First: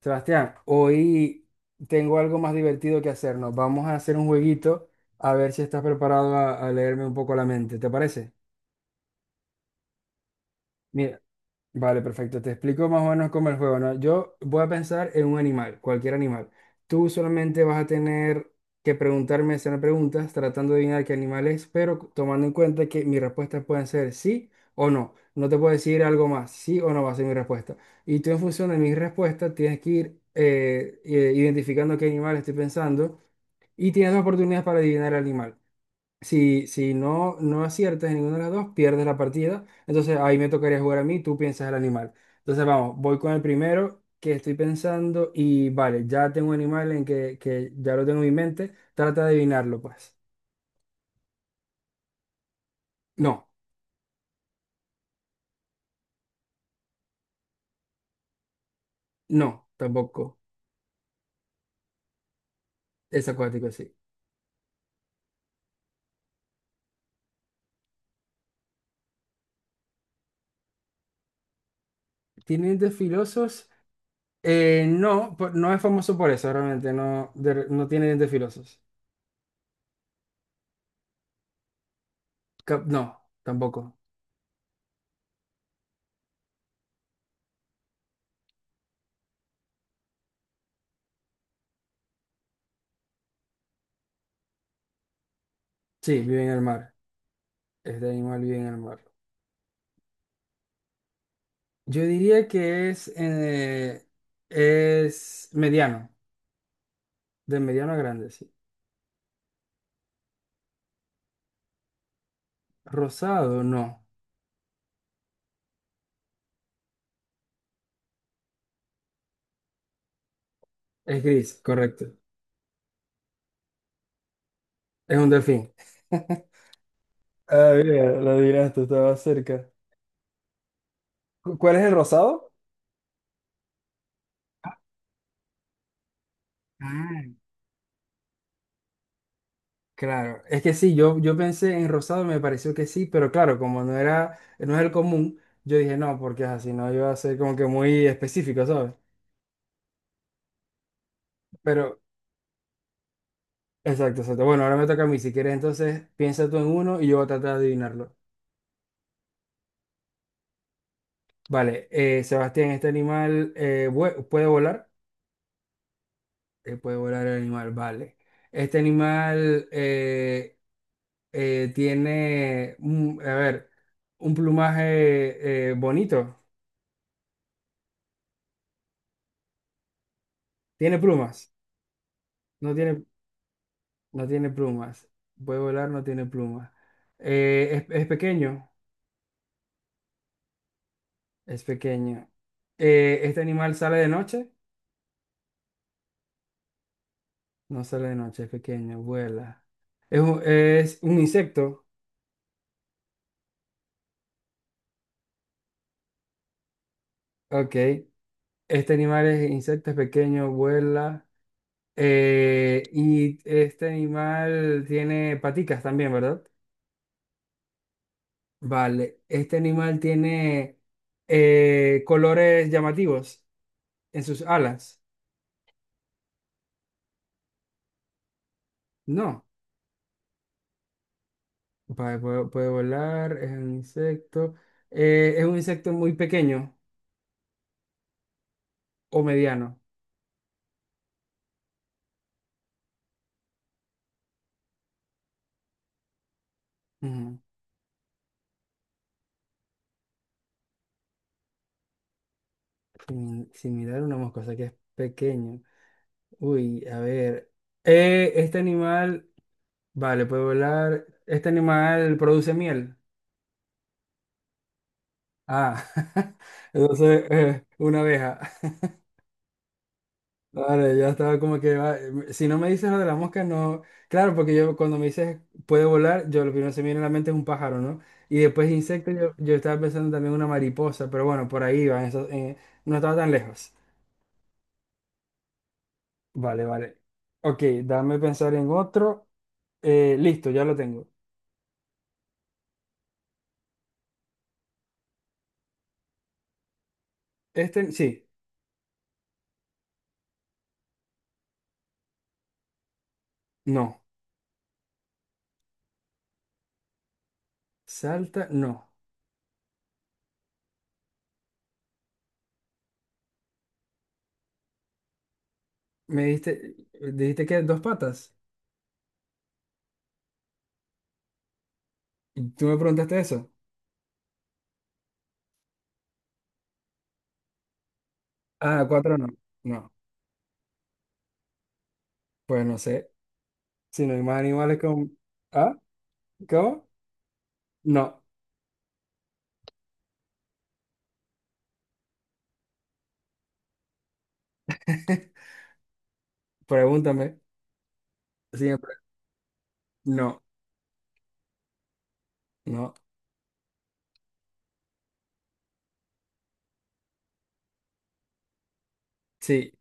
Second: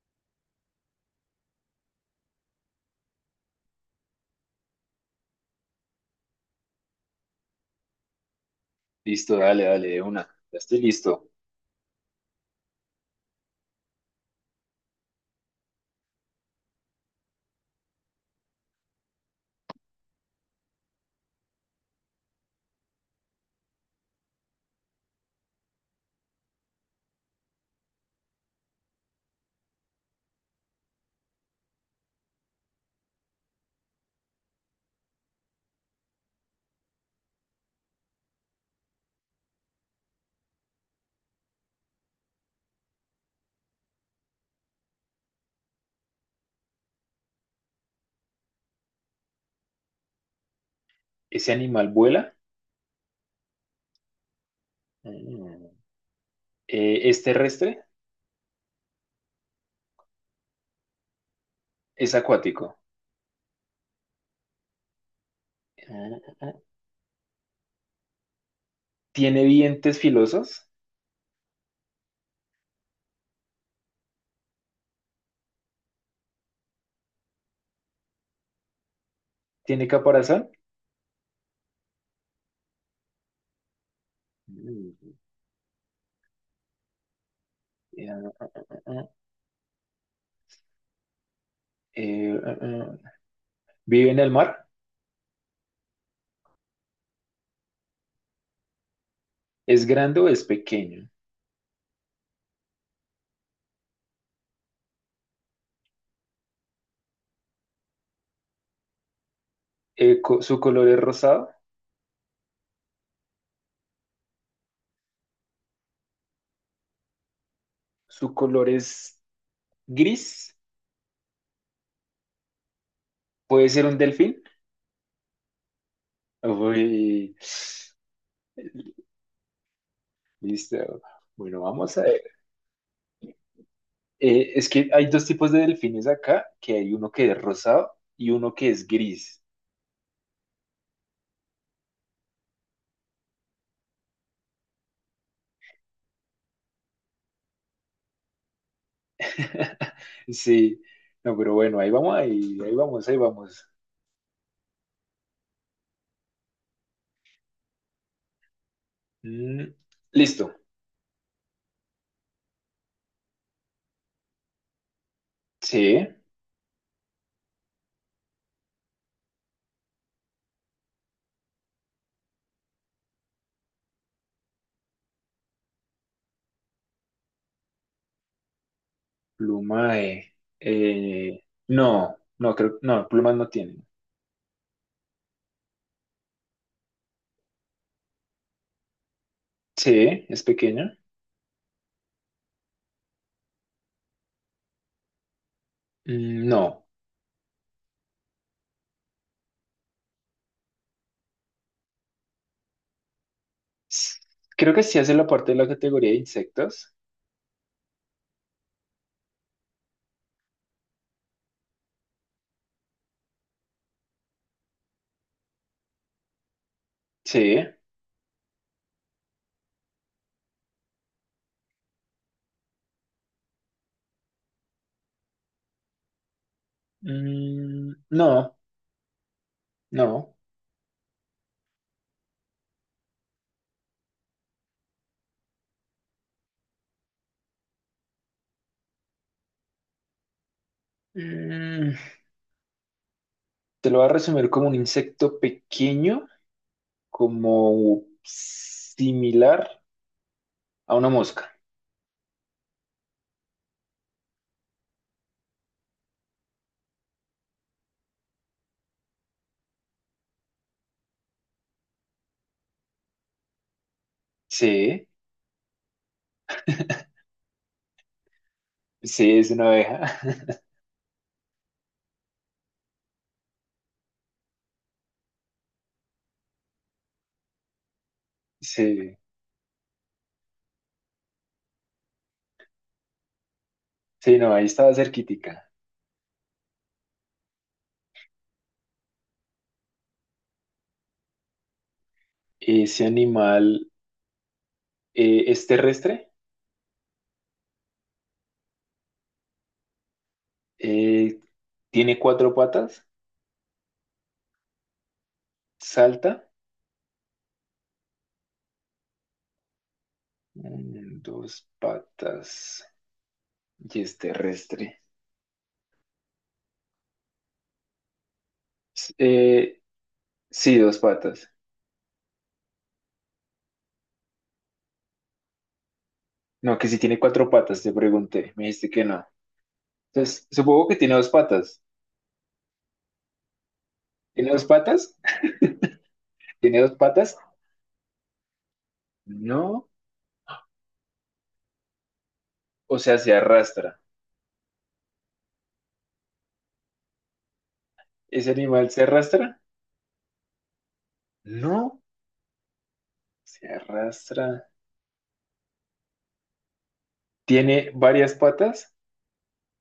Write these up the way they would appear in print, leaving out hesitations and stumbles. Sebastián, hoy tengo algo más divertido que hacernos. Vamos a hacer un jueguito a ver si estás preparado a leerme un poco la mente. ¿Te parece? Listo, dale, dale, de una. Ya estoy Mira. listo. Vale, perfecto. Te explico más o menos cómo es el juego, ¿no? Yo voy a pensar en un animal, cualquier animal. Tú solamente vas a tener que preguntarme, hacer preguntas, tratando de adivinar qué animal es, pero tomando en cuenta que mis respuestas pueden ser sí o no. No te puedo decir algo más, sí o no va a ser mi respuesta. Y tú en función de mis respuestas tienes que ir identificando qué animal estoy pensando y tienes dos oportunidades para adivinar el animal. Si no, no aciertas en ninguna de las dos, pierdes la partida. Entonces ahí me tocaría jugar a mí, tú piensas el animal. Entonces vamos, voy con el primero que estoy pensando y vale, ya tengo un animal en que ya lo tengo en mi mente. Trata de adivinarlo, pues. ¿Ese animal vuela? No, Mm. ¿Es terrestre? no, tampoco. ¿Es acuático? Es acuático, sí. Mm. ¿Tiene dientes filosos? ¿Tiene dientes filosos? No, no es famoso por eso, realmente. No, no tiene dientes filosos. ¿Tiene caparazón? No, tampoco. Mm. Eh, eh, eh, ¿Vive en el mar? Sí, vive en el mar. Este animal vive en el mar. ¿Es grande o es pequeño? Yo diría que es mediano, de mediano a grande, sí. ¿Su color es rosado? Rosado, no. ¿Su color es gris? Es gris, correcto. ¿Puede ser un delfín? Es un delfín. Uy, Ah, mira, lo adivinaste, estaba cerca. listo. Bueno, ¿Cuál es el vamos a. rosado? Es que hay dos tipos de delfines acá, que hay uno Ah, que es rosado y uno que es gris. claro, es que sí, yo pensé en rosado, me pareció que sí, pero claro, como no era, no es el común, yo dije no, porque así, no iba a ser como que muy específico, ¿sabes? Sí, no, pero bueno, Pero, ahí vamos, ahí vamos. exacto, exacto. Bueno, ahora me toca a mí, si quieres, entonces piensa tú en uno y yo voy a tratar de adivinarlo. Mm, listo. Vale, Sebastián, este animal puede volar. Sí, Puede volar el animal, vale. Este animal tiene, a ver, un plumaje bonito. pluma de... Tiene eh, plumas. no, no, No creo, tiene, no, plumas no tiene. no tiene plumas. Puede volar, no tiene plumas. Es pequeño. Sí, es pequeña. Es pequeño. Este animal sale de noche. Mm, no. No sale de noche, es pequeño, vuela. Es un insecto. S- Creo que sí hace la parte de la categoría de insectos. Ok. Este animal es insecto, es pequeño, vuela. Eh, y este animal tiene paticas también, ¿verdad? Sí. Vale. Este animal tiene colores llamativos en sus alas. Mm, no, No. no. Vale, puede volar, es un insecto. Eh, es un insecto muy pequeño o mediano. Mm, te lo voy a resumir como un insecto pequeño, Ujú. como similar a una mosca. Similar a una mosca, o sea que es pequeño. Uy, a ver. Este animal, vale, puede volar. ¿Este animal produce miel? Sí, Ah, entonces, una abeja. sí, es una abeja. Vale, ya estaba como que si no me dices lo de la mosca, no. Claro, porque yo cuando me dices puede volar, yo lo primero que se me viene a la mente es un pájaro, ¿no? Y después insecto, Sí, yo estaba pensando también una mariposa, pero bueno, por ahí va, eso, no estaba tan lejos. sí, no, ahí estaba cerquítica. Vale, vale. Ok, dame pensar en otro. Listo, ya lo tengo. Ese animal es terrestre, Este, sí, eh, tiene cuatro patas, no. salta, Salta, no. mm, dos patas, y es terrestre. Me dijiste, dijiste que dos patas. S- eh, sí, dos patas. Y tú me preguntaste eso. No, que si tiene cuatro patas, te pregunté, me Ah, dijiste que cuatro no. no. No, Entonces, supongo que tiene dos patas. pues no sé. Si no hay más ¿Tiene dos animales patas? con... ¿Ah? ¿Tiene ¿Cómo? dos patas? No. No. O sea, se arrastra. Pregúntame. ¿Ese animal Siempre. se arrastra? No, No, no. se arrastra. ¿Tiene varias patas? Sí,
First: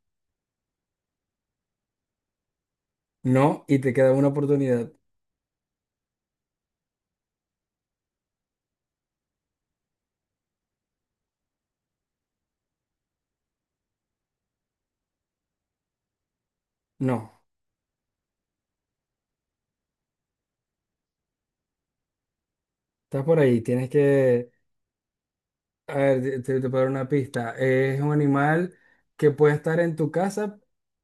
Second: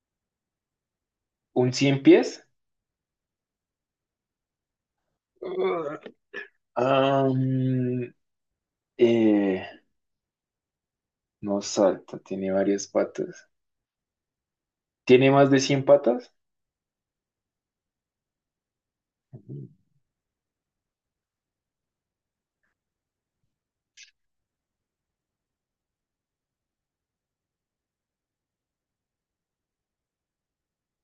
¿Un cien pies? no. Y te queda una oportunidad. Ugh. Am, eh, no salta, tiene varias patas. ¿Tiene más de 100 patas? No. Estás por ahí. Tienes que... A ver, te puedo dar una pista. Es un animal que puede estar en tu casa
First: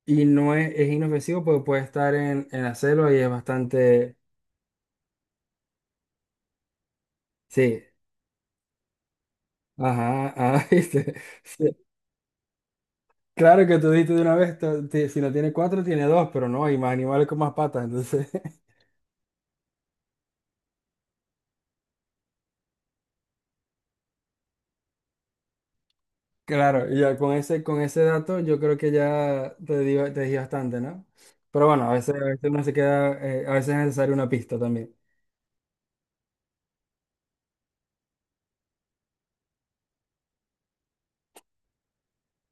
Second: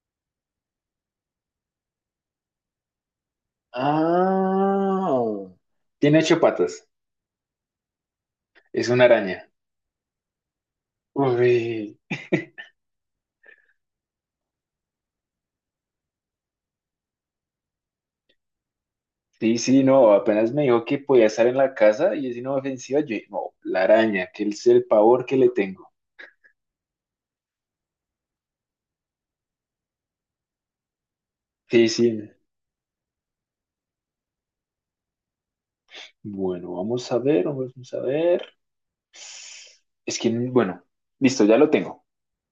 y no es, es inofensivo, pero puede estar en la selva y es bastante... Ah, tiene ocho patas. Sí. Es una araña. Ajá, ah, viste. Sí, Uy, claro que tú dijiste de una vez, si no tiene cuatro, tiene dos, pero no, hay más animales con más patas, entonces, sí, sí, no, apenas me dijo que podía estar en la casa y es inofensiva. Yo, dije, no, la araña, que es el pavor que le tengo. claro, y ya con ese dato yo creo que ya te di bastante, ¿no? Pero Sí, bueno, a sí. veces uno se queda, a veces es necesaria una pista también. Bueno, vamos a ver, vamos a ver. Es que, bueno, listo, ya lo tengo.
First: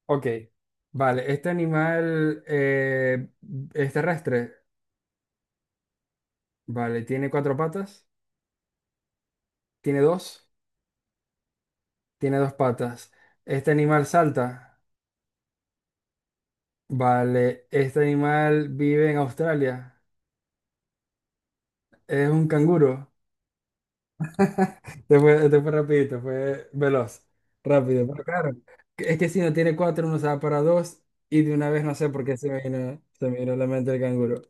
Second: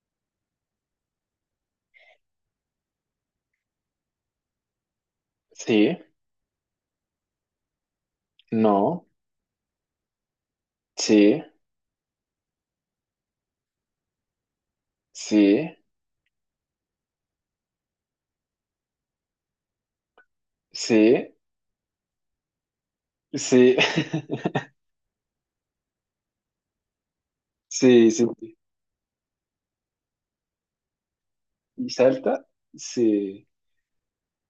Ok, vale, este animal es terrestre, Sí, vale, tiene cuatro patas, no, tiene dos, sí, tiene dos patas. Este animal salta, sí, vale, este animal vive en Australia. sí, Es un canguro. sí, te fue rapidito, fue veloz, rápido. sí, Pero sí. claro, es que si no tiene cuatro, uno se va para dos y de una vez Y no sé por qué salta, se me sí. vino a la mente el canguro.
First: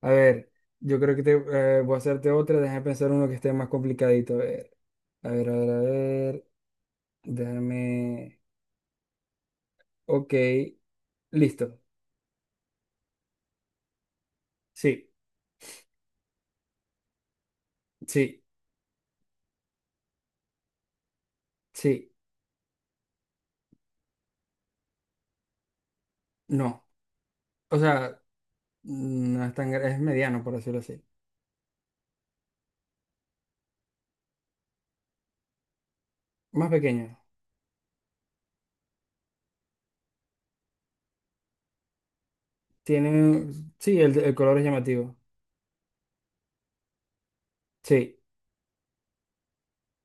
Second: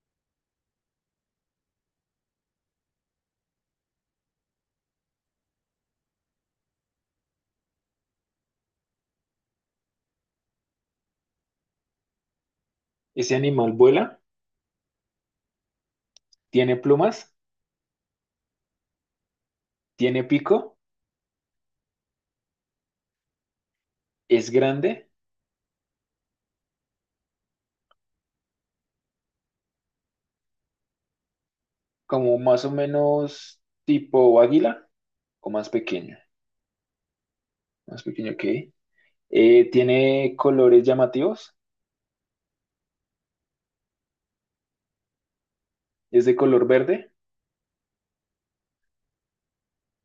A ver, yo creo que te, voy a hacerte otra, déjame pensar uno que esté más complicadito. A ver, a ver, a ver, a ver, déjame... Ok, listo. Ese animal vuela, Sí, tiene plumas, sí, tiene pico, sí, es grande, no. O sea, no es tan... es mediano, por decirlo así. como más o menos tipo águila o Más pequeño. más pequeño que. Tiene colores llamativos, Tiene, sí, el color es llamativo. es de color verde, Sí,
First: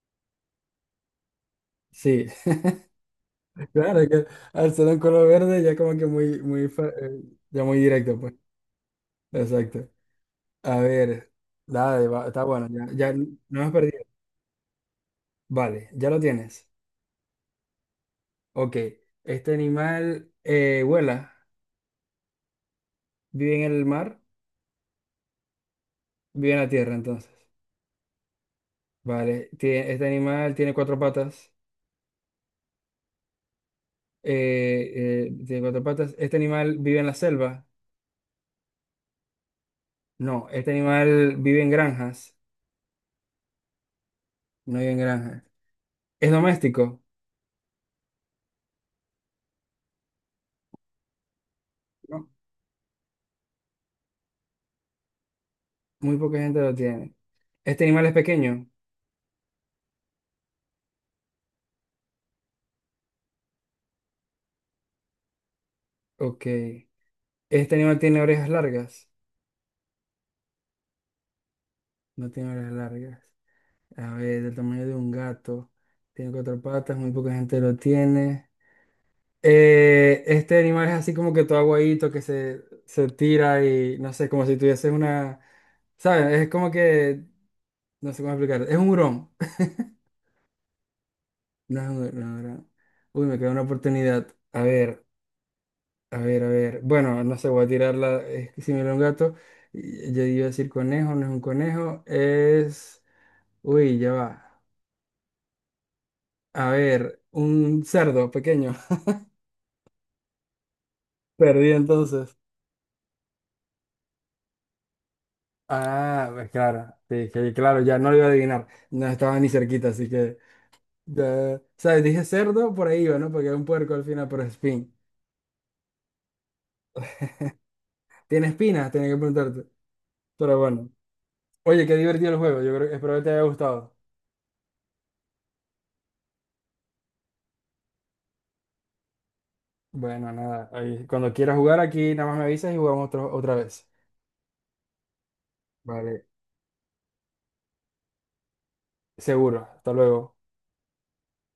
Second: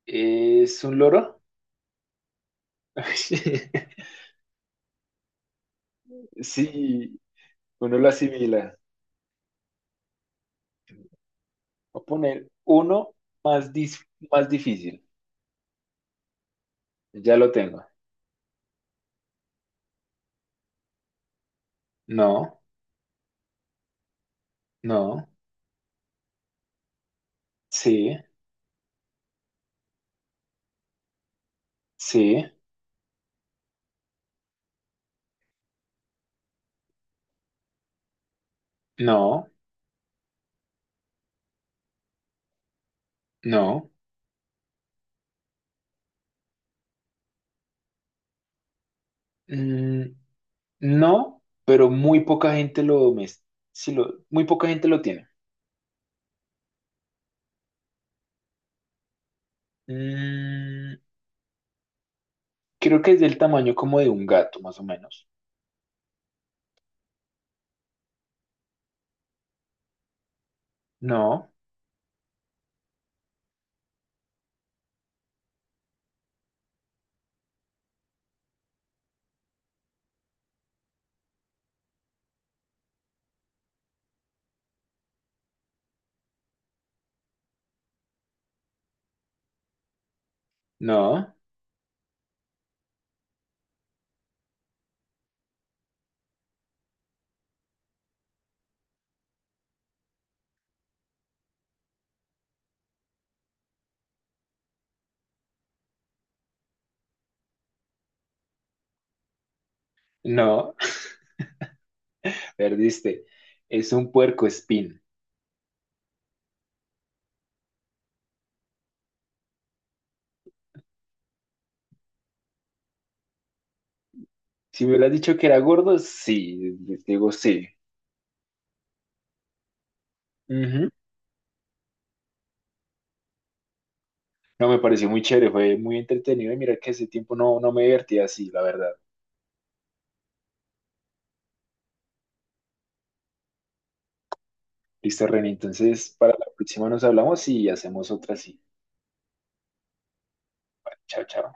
es un loro. sí. Claro, es que al ser un color verde ya como que muy, muy, Sí, ya muy uno lo directo, pues. asimila. Exacto. A ver, Voy a dale, está poner bueno, ya, uno ya no más, has perdido. más difícil. Vale, ya lo tienes. Ya lo tengo. Ok, este animal vuela, No, vive en el mar, no, vive en la tierra, entonces. sí, Vale, este animal tiene cuatro patas. sí, Tiene cuatro patas. Este animal vive en la selva. no, No, este animal vive en granjas. no. No vive en granjas. Es doméstico. Mm, no, pero muy No, poca gente lo, sí muy poca gente lo tiene. muy poca gente lo tiene. ¿Este animal es pequeño? Mm, creo que es del tamaño como de un gato, más o menos. Ok. ¿Este animal tiene orejas largas? No, No tiene orejas largas. A ver, del tamaño de un gato. Tiene cuatro patas, muy poca gente lo tiene. Este animal es así como que todo aguadito que se tira y no sé, como si tuviese una. ¿Sabes? Es como que. No sé cómo explicar. Es un hurón. no, No es un hurón. Uy, me queda una oportunidad. A ver. A ver, a ver. Bueno, no sé, voy a tirarla. Es que si me era un gato, yo iba a decir conejo, no es un conejo, es... Uy, ya va. A ver, un cerdo pequeño. no. Perdí entonces. Perdiste. Es un puercoespín. Ah, pues claro, sí, que claro, ya no lo iba a adivinar. No estaba ni cerquita, así que... ¿Sabes? Dije cerdo, por ahí iba, ¿no? Porque era un puerco al final, pero es Si me espín. hubieras dicho que era gordo, sí, digo sí. ¿Tiene espinas? Tenía que preguntarte. Pero Ujú. bueno. Oye, qué divertido el juego. Yo creo que espero que te haya gustado. No, me pareció muy chévere, fue muy entretenido y mira que ese tiempo no, no me divertía así, la verdad. Bueno, nada, ahí, cuando quieras jugar aquí, nada más me avisas y jugamos otra vez. Listo, René, entonces Vale, para la próxima nos hablamos y hacemos otra así. seguro. Hasta luego. Chao, chao.